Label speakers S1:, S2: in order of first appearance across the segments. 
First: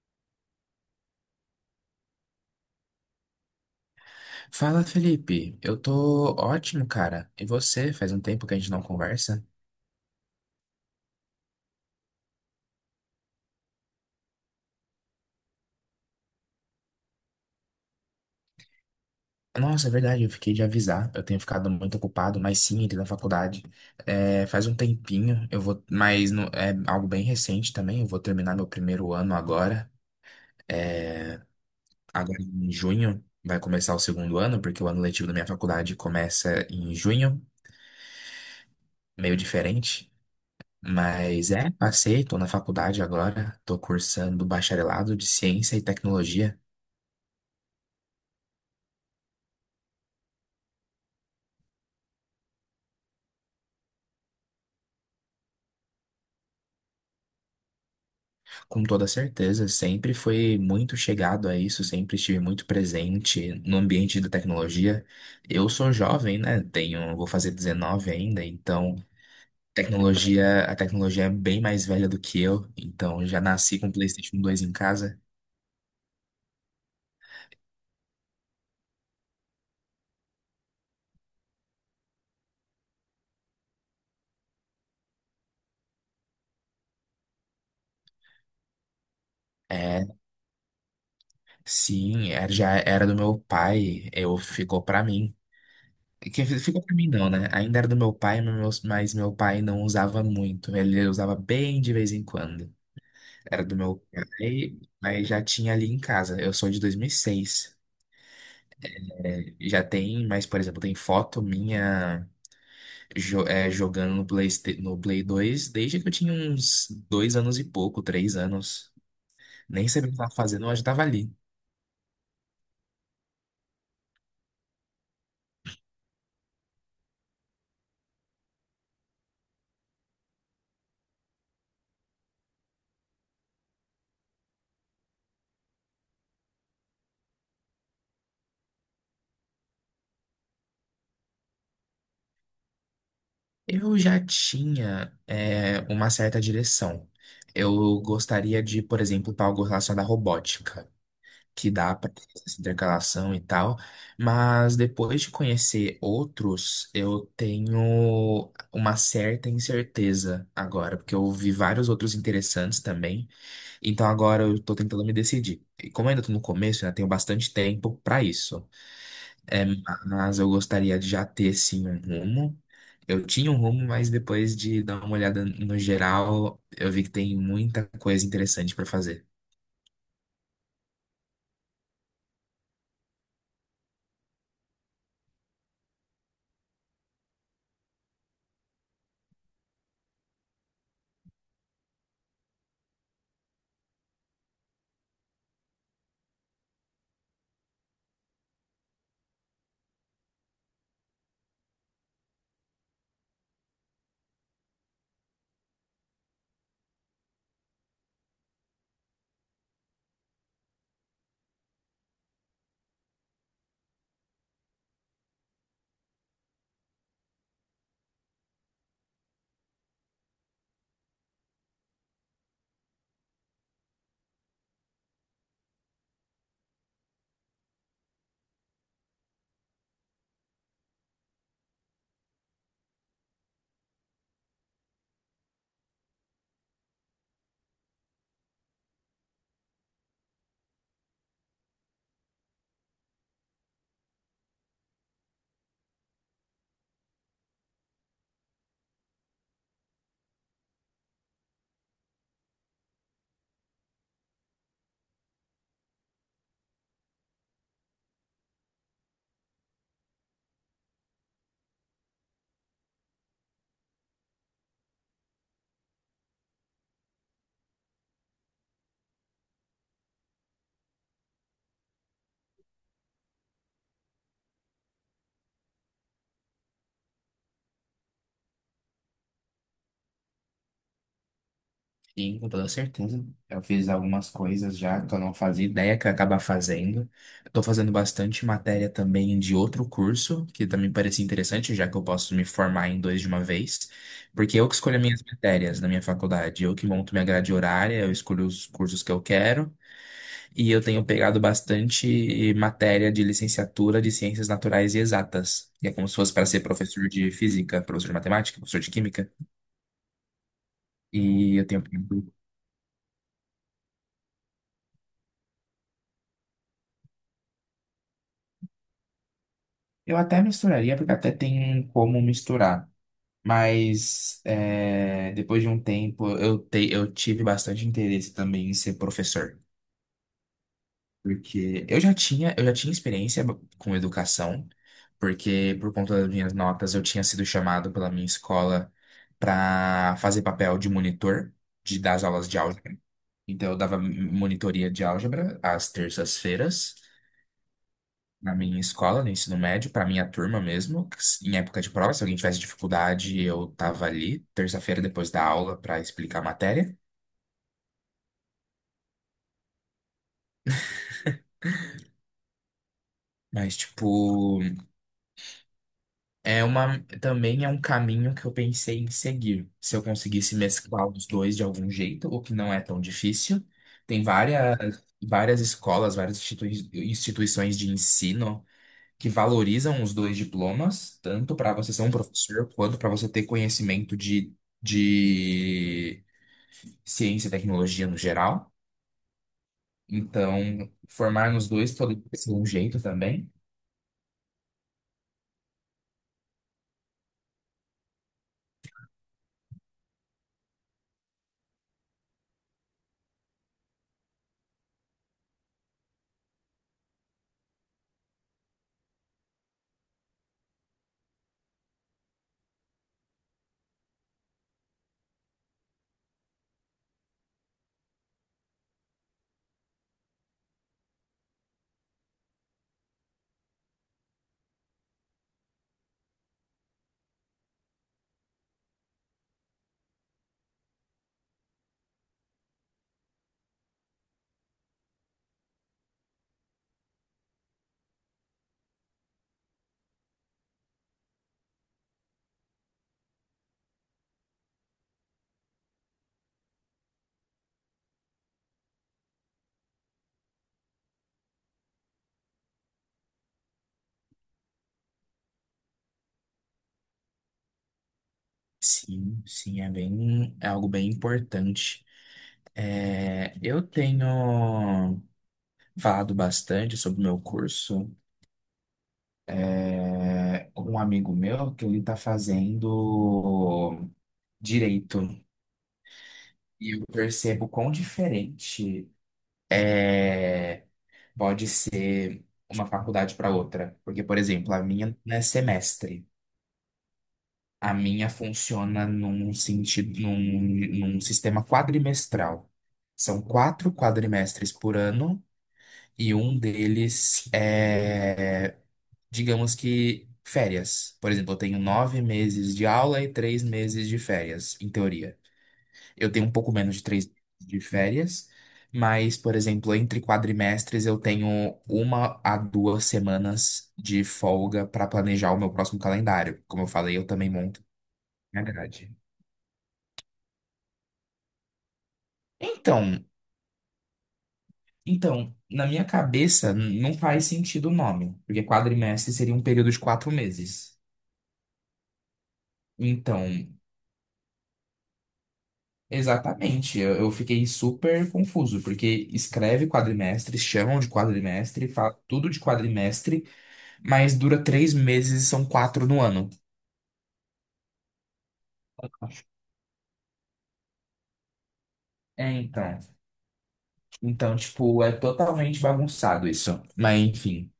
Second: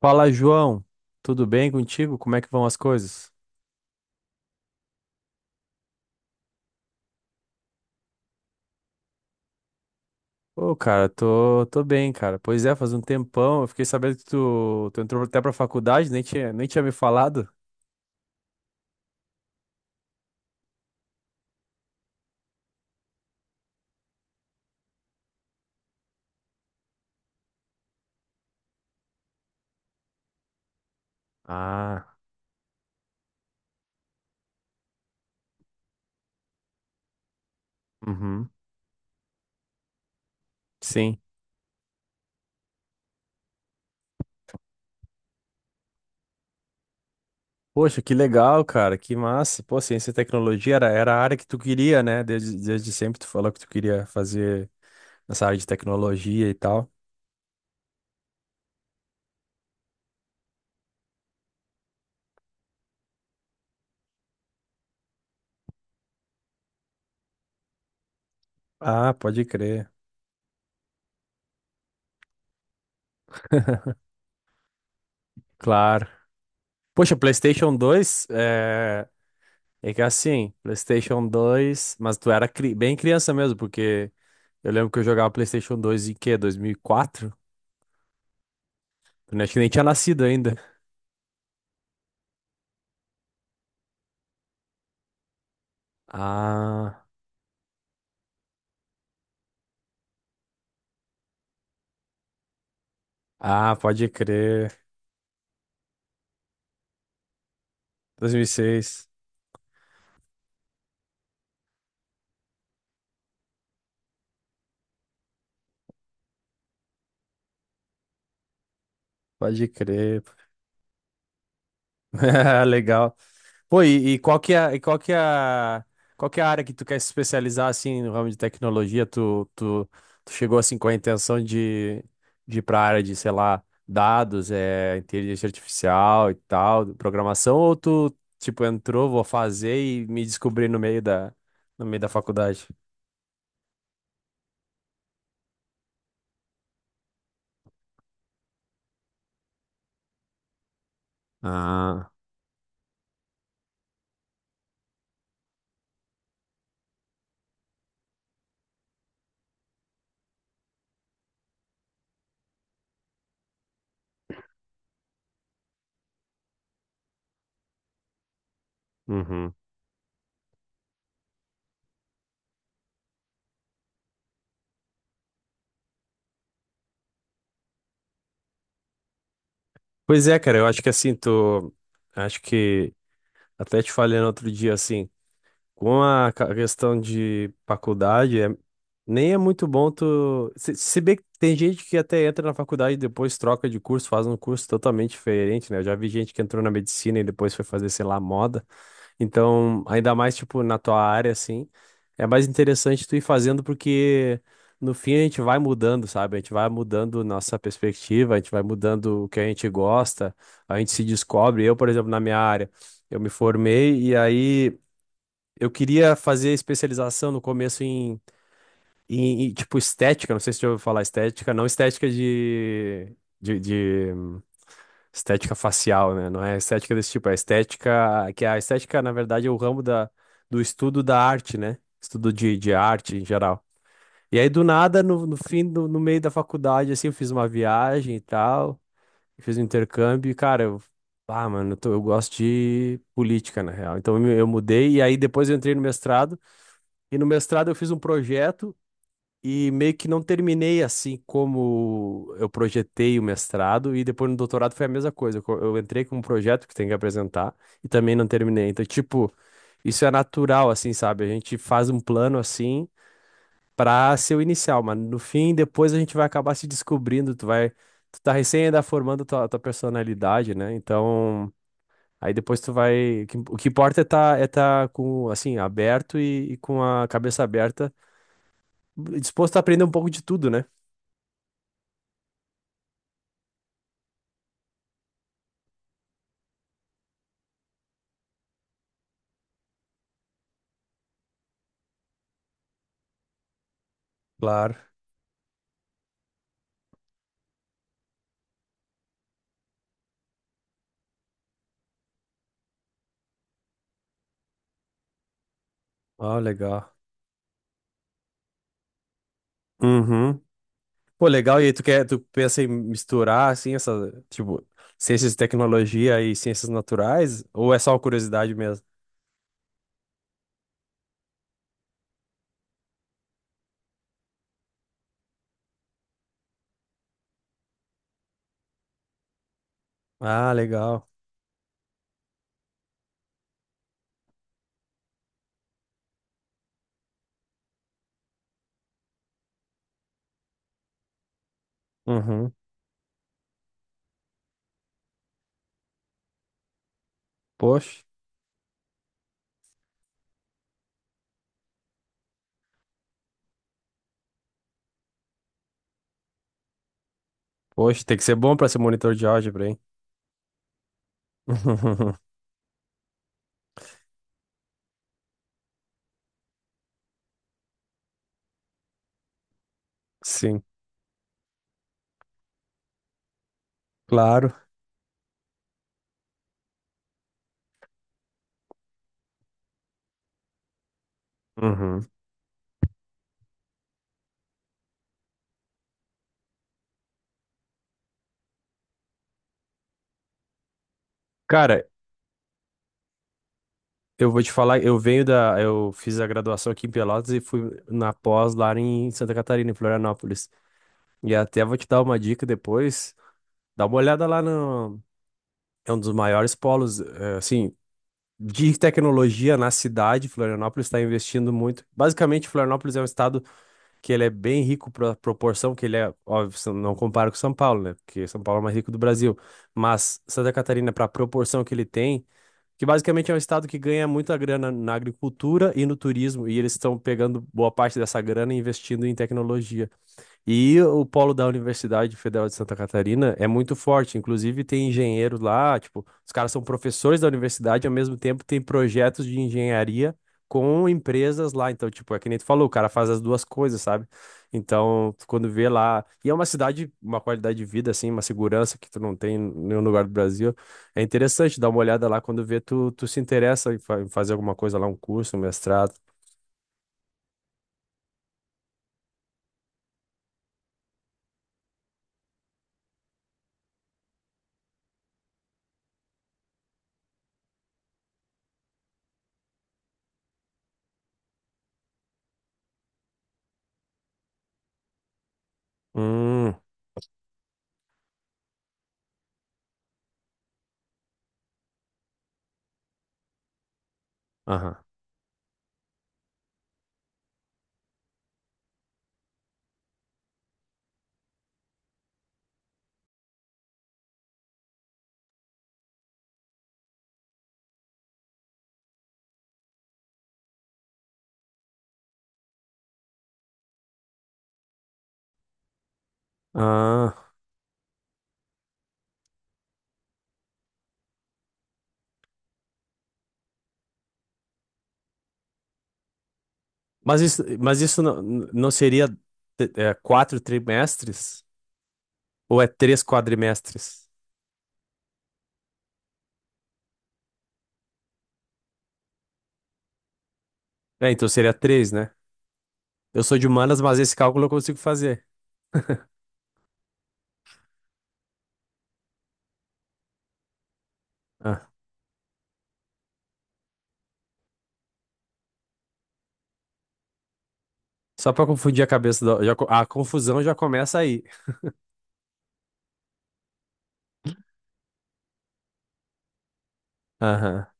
S1: Fala, João. Tudo bem contigo? Como é que vão as coisas?
S2: Fala, Felipe. Eu tô ótimo, cara. E você? Faz um tempo que a gente não conversa.
S1: Ô, cara, tô bem, cara. Pois é, faz um tempão. Eu fiquei sabendo que tu entrou até pra faculdade, nem tinha me falado.
S2: Nossa, é verdade, eu fiquei de avisar. Eu tenho ficado muito ocupado, mas sim, entrei na faculdade. É, faz um tempinho, eu vou, mas não- é algo bem recente também. Eu vou terminar meu primeiro ano agora.
S1: Ah,
S2: Agora em junho vai começar o segundo ano, porque o ano letivo da minha faculdade começa em junho,
S1: uhum,
S2: meio diferente.
S1: sim.
S2: Mas é, passei, tô na faculdade agora, tô cursando bacharelado de Ciência e Tecnologia.
S1: Poxa, que legal, cara. Que massa. Pô, ciência e tecnologia era a área que tu queria, né? Desde sempre tu falou que tu queria fazer nessa área de tecnologia e tal.
S2: Com toda certeza, sempre foi muito chegado a isso, sempre estive muito presente no ambiente da tecnologia. Eu sou jovem, né? Tenho, vou fazer 19 ainda, então
S1: Ah, pode crer.
S2: tecnologia, a tecnologia é bem mais velha do que eu, então já nasci com o PlayStation 2 em casa.
S1: Claro. Poxa, PlayStation dois é que assim, PlayStation dois, mas tu era bem criança mesmo, porque eu lembro que eu jogava PlayStation dois em quê? 2004. Eu acho que nem tinha
S2: É,
S1: nascido ainda.
S2: sim, já era do meu pai, eu ficou pra mim. Que ficou pra
S1: Ah,
S2: mim não, né? Ainda era do meu pai, mas meu pai não usava muito, ele usava bem de vez em quando. Era do
S1: ah,
S2: meu
S1: pode crer.
S2: pai, mas já tinha ali em casa. Eu sou de 2006.
S1: 2006,
S2: É, já tem, mas, por exemplo, tem foto minha jogando no Play, no Play 2 desde que eu tinha uns 2 anos e pouco, 3 anos.
S1: pode
S2: Nem sabia o que
S1: crer. Pô.
S2: estava fazendo, mas eu estava ali.
S1: Legal. Pô, e qual que é, e qual que é, a- qual que é a área que tu quer se especializar assim no ramo de tecnologia? Tu chegou assim com a intenção de ir para a área de, sei lá, dados, é, inteligência artificial e tal, programação, ou tu tipo entrou, vou fazer e me descobri no meio da faculdade?
S2: Eu já tinha, é, uma certa direção. Eu gostaria de, por exemplo, algo relacionado à robótica. Que dá para
S1: Ah,
S2: fazer essa intercalação e tal, mas depois de conhecer outros, eu tenho uma certa incerteza agora, porque eu vi vários outros interessantes também, então agora eu tô tentando me decidir. E como eu ainda tô no começo, né, tenho bastante tempo para isso,
S1: uhum.
S2: é, mas eu gostaria de já ter sim um rumo. Eu tinha um rumo, mas depois de dar uma olhada no geral, eu vi que tem muita coisa interessante para fazer.
S1: Pois é, cara, eu acho que assim, tu. Acho que até te falei no outro dia assim. Com a questão de faculdade, nem é muito bom tu. Se bem que tem gente que até entra na faculdade e depois troca de curso, faz um curso totalmente diferente, né? Eu já vi gente que entrou na medicina e depois foi fazer, sei lá, moda. Então, ainda mais, tipo, na tua área, assim, é mais interessante tu ir fazendo porque no fim a gente vai mudando, sabe? A gente vai mudando nossa perspectiva, a gente vai mudando o que a gente gosta, a gente se descobre. Eu, por exemplo, na minha área, eu me formei e aí. Eu queria fazer especialização no começo tipo, estética. Não sei se você já ouviu falar estética. Não estética de estética facial, né? Não é estética desse tipo. É estética... Que a estética, na verdade, é o ramo da, do estudo da arte, né? Estudo de arte em geral. E aí, do nada, no, no fim, no, no meio da faculdade, assim, eu fiz uma viagem e tal. Fiz um intercâmbio e, cara, eu... Ah, mano, eu gosto de política, na real. Então, eu mudei e aí depois eu entrei no mestrado. E no mestrado eu fiz um projeto e meio que não terminei assim como eu projetei o mestrado. E depois no doutorado foi a mesma coisa. Eu entrei com um projeto que tem que apresentar e também não terminei. Então, tipo, isso é natural, assim, sabe? A gente faz um plano assim pra ser o inicial, mas no fim, depois a gente vai acabar se descobrindo. Tu vai. Tu tá recém ainda formando tua personalidade, né? Então. Aí depois tu vai. O que importa é tá com, assim, aberto e com a cabeça aberta, disposto a aprender um pouco de tudo, né?
S2: Sim, com toda certeza. Eu fiz algumas coisas já que eu não fazia ideia que eu ia acabar fazendo. Estou fazendo bastante matéria também de outro curso, que também parecia interessante, já que eu posso me formar em dois de uma vez, porque eu que
S1: Claro.
S2: escolho as minhas matérias na minha faculdade, eu que monto minha grade horária, eu escolho os cursos que eu quero, e eu tenho pegado bastante matéria de licenciatura de ciências naturais e exatas, que é como se fosse
S1: Ah,
S2: para ser
S1: legal.
S2: professor de física, professor de matemática, professor de química,
S1: Uhum. Pô,
S2: e
S1: legal. E
S2: eu
S1: aí tu
S2: tenho.
S1: quer, tu pensa em misturar assim essa, tipo, ciências de tecnologia e ciências naturais? Ou é só uma curiosidade mesmo?
S2: Eu até misturaria, porque até tem como misturar. Mas é, depois de um tempo, eu tive bastante interesse também em ser professor.
S1: Ah, legal.
S2: Porque eu já tinha experiência com educação, porque por conta das minhas notas eu tinha sido chamado pela minha escola para fazer papel de monitor de, das aulas
S1: Uhum.
S2: de álgebra. Então eu dava monitoria de álgebra às terças-feiras.
S1: Poxa,
S2: Na minha escola, no ensino médio, para minha turma mesmo, em época de prova, se alguém tivesse dificuldade, eu tava ali, terça-feira depois da aula, para explicar a matéria.
S1: tem que ser bom pra ser monitor de álgebra, hein?
S2: Mas, tipo, é uma, também é um caminho que eu pensei em seguir. Se eu conseguisse
S1: Sim,
S2: mesclar os dois de algum jeito, o que não é tão difícil. Tem
S1: claro.
S2: várias, várias escolas, várias instituições de ensino que valorizam os dois diplomas, tanto para você ser
S1: Uhum.
S2: um professor, quanto para você ter conhecimento de ciência e tecnologia no geral. Então, formar nos
S1: Cara,
S2: dois pode ser um jeito também.
S1: eu vou te falar, eu venho da, eu fiz a graduação aqui em Pelotas e fui na pós lá em Santa Catarina, em Florianópolis. E até vou te dar uma dica depois. Dá uma olhada lá no. É um dos maiores polos, eh, assim, de tecnologia na cidade. Florianópolis está investindo muito. Basicamente, Florianópolis é um estado que ele é bem rico para proporção que ele é, óbvio, se não compara com São Paulo, né? Porque São Paulo é o mais rico do Brasil. Mas Santa Catarina, para a proporção que ele tem, que basicamente é um estado que ganha muita grana na agricultura e no turismo, e eles estão pegando boa parte dessa grana e investindo em tecnologia. E o polo da Universidade Federal de Santa Catarina é muito forte. Inclusive, tem engenheiros lá, tipo, os caras são professores da universidade, ao mesmo tempo tem projetos de engenharia com empresas lá. Então, tipo, é que nem tu falou, o cara faz as duas coisas, sabe? Então, tu quando vê lá. E é uma cidade, uma qualidade de vida, assim, uma segurança que tu não tem em nenhum lugar do Brasil. É interessante dar uma olhada lá quando vê, tu se interessa em em fazer alguma coisa lá, um curso, um mestrado.
S2: Sim, sim, é bem, é algo bem importante. É, eu tenho falado bastante sobre o meu curso com um amigo meu que ele está fazendo direito
S1: Hum,
S2: e eu percebo quão diferente é, pode ser uma faculdade para outra. Porque, por exemplo,
S1: aham.
S2: a minha não é semestre. A minha funciona num sentido, num, num sistema quadrimestral. São quatro quadrimestres por ano e um deles é, digamos que, férias. Por exemplo, eu tenho 9 meses de aula e 3 meses de férias, em teoria. Eu tenho um pouco menos de três
S1: Ah.
S2: meses de férias, mas, por exemplo, entre quadrimestres eu tenho uma a duas semanas de folga para planejar o meu próximo calendário. Como eu falei,
S1: Mas
S2: eu
S1: isso,
S2: também
S1: mas
S2: monto
S1: isso não,
S2: minha
S1: não seria
S2: grade.
S1: é, quatro trimestres? Ou é três
S2: Então,
S1: quadrimestres?
S2: então, na minha cabeça não faz sentido o nome, porque quadrimestre seria um período de 4 meses.
S1: É, então seria três, né? Eu sou
S2: Então,
S1: de humanas, mas esse cálculo eu consigo fazer.
S2: exatamente, eu fiquei super confuso, porque escreve quadrimestre, chamam de
S1: Ah,
S2: quadrimestre, fala tudo de quadrimestre, mas dura 3 meses e são quatro no ano.
S1: só para confundir a cabeça, a confusão já começa aí.
S2: É, então. Então, tipo, é totalmente bagunçado isso. Mas,
S1: Aham,
S2: enfim,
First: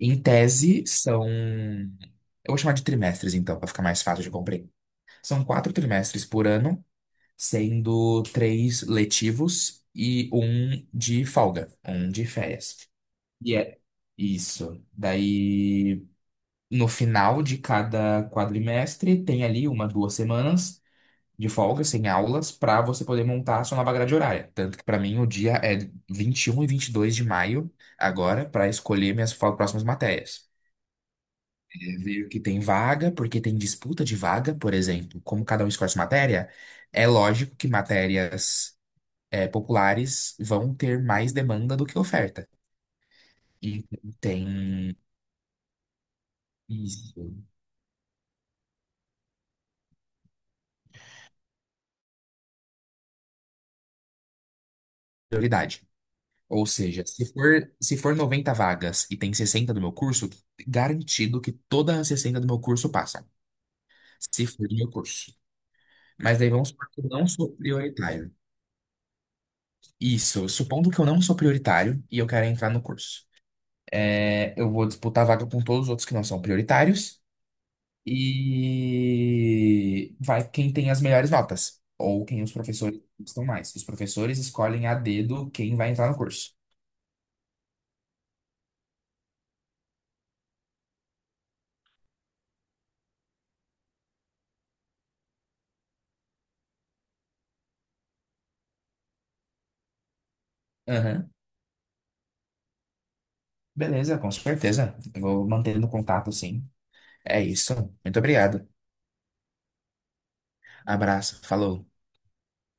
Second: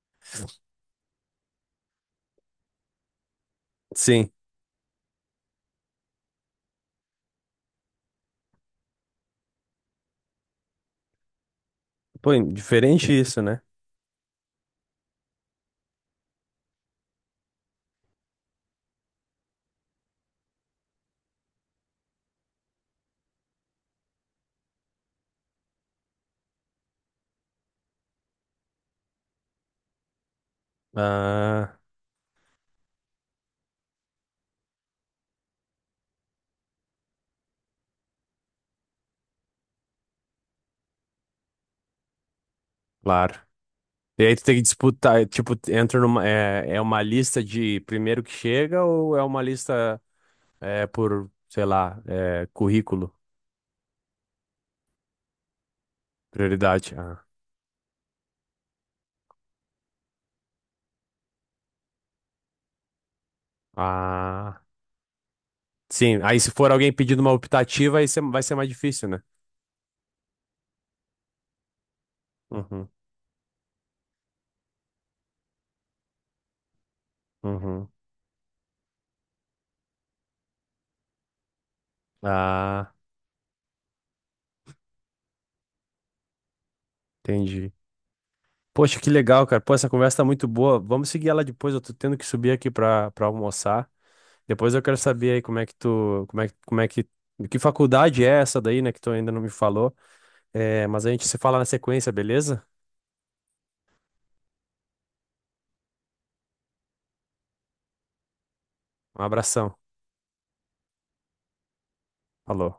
S2: em tese são. Eu vou chamar de trimestres, então, para ficar mais fácil de.
S1: sim.
S2: São quatro trimestres por ano, sendo três letivos e um de folga, um de
S1: Pô,
S2: férias.
S1: diferente isso,
S2: E
S1: né?
S2: é isso. Daí, no final de cada quadrimestre, tem ali uma, duas semanas de folga, sem aulas, para você poder montar a sua nova grade horária. Tanto que, para mim, o dia é 21 e 22 de maio, agora, para escolher minhas próximas matérias.
S1: Ah,
S2: Veio que tem vaga, porque tem disputa de vaga, por exemplo, como cada um escolhe sua matéria, é lógico que matérias, é, populares vão ter mais demanda do que oferta.
S1: claro.
S2: E
S1: E aí tu tem que
S2: tem
S1: disputar, tipo, entra numa, é, é uma
S2: isso,
S1: lista de primeiro que chega ou é uma lista é, por, sei lá, é, currículo,
S2: prioridade. Ou
S1: prioridade?
S2: seja,
S1: Ah.
S2: se for 90 vagas e tem 60 do meu curso, garantido que todas as 60 do meu curso passam, se
S1: Ah,
S2: for do meu curso.
S1: sim,
S2: Mas
S1: aí se
S2: daí vamos
S1: for
S2: supor
S1: alguém
S2: que eu
S1: pedindo
S2: não
S1: uma
S2: sou
S1: optativa, aí
S2: prioritário.
S1: vai ser mais difícil, né?
S2: Isso, supondo que eu não sou prioritário e eu quero entrar no
S1: Uhum,
S2: curso. É, eu vou disputar a vaga com todos os outros que não são prioritários.
S1: uhum.
S2: E vai quem tem as melhores notas, ou quem os
S1: Ah,
S2: professores gostam mais. Os professores escolhem a dedo quem vai entrar no curso.
S1: entendi. Poxa, que legal, cara. Pô, essa conversa tá muito boa. Vamos seguir ela depois. Eu tô tendo que subir aqui pra almoçar. Depois eu quero saber aí como é que faculdade é essa daí, né, que tu ainda não me falou. É, mas a gente
S2: Aham.
S1: se fala na sequência, beleza?
S2: Beleza, com certeza. Eu vou mantendo contato, sim. É isso. Muito obrigado.
S1: Um abração.
S2: Abraço. Falou.
S1: Falou.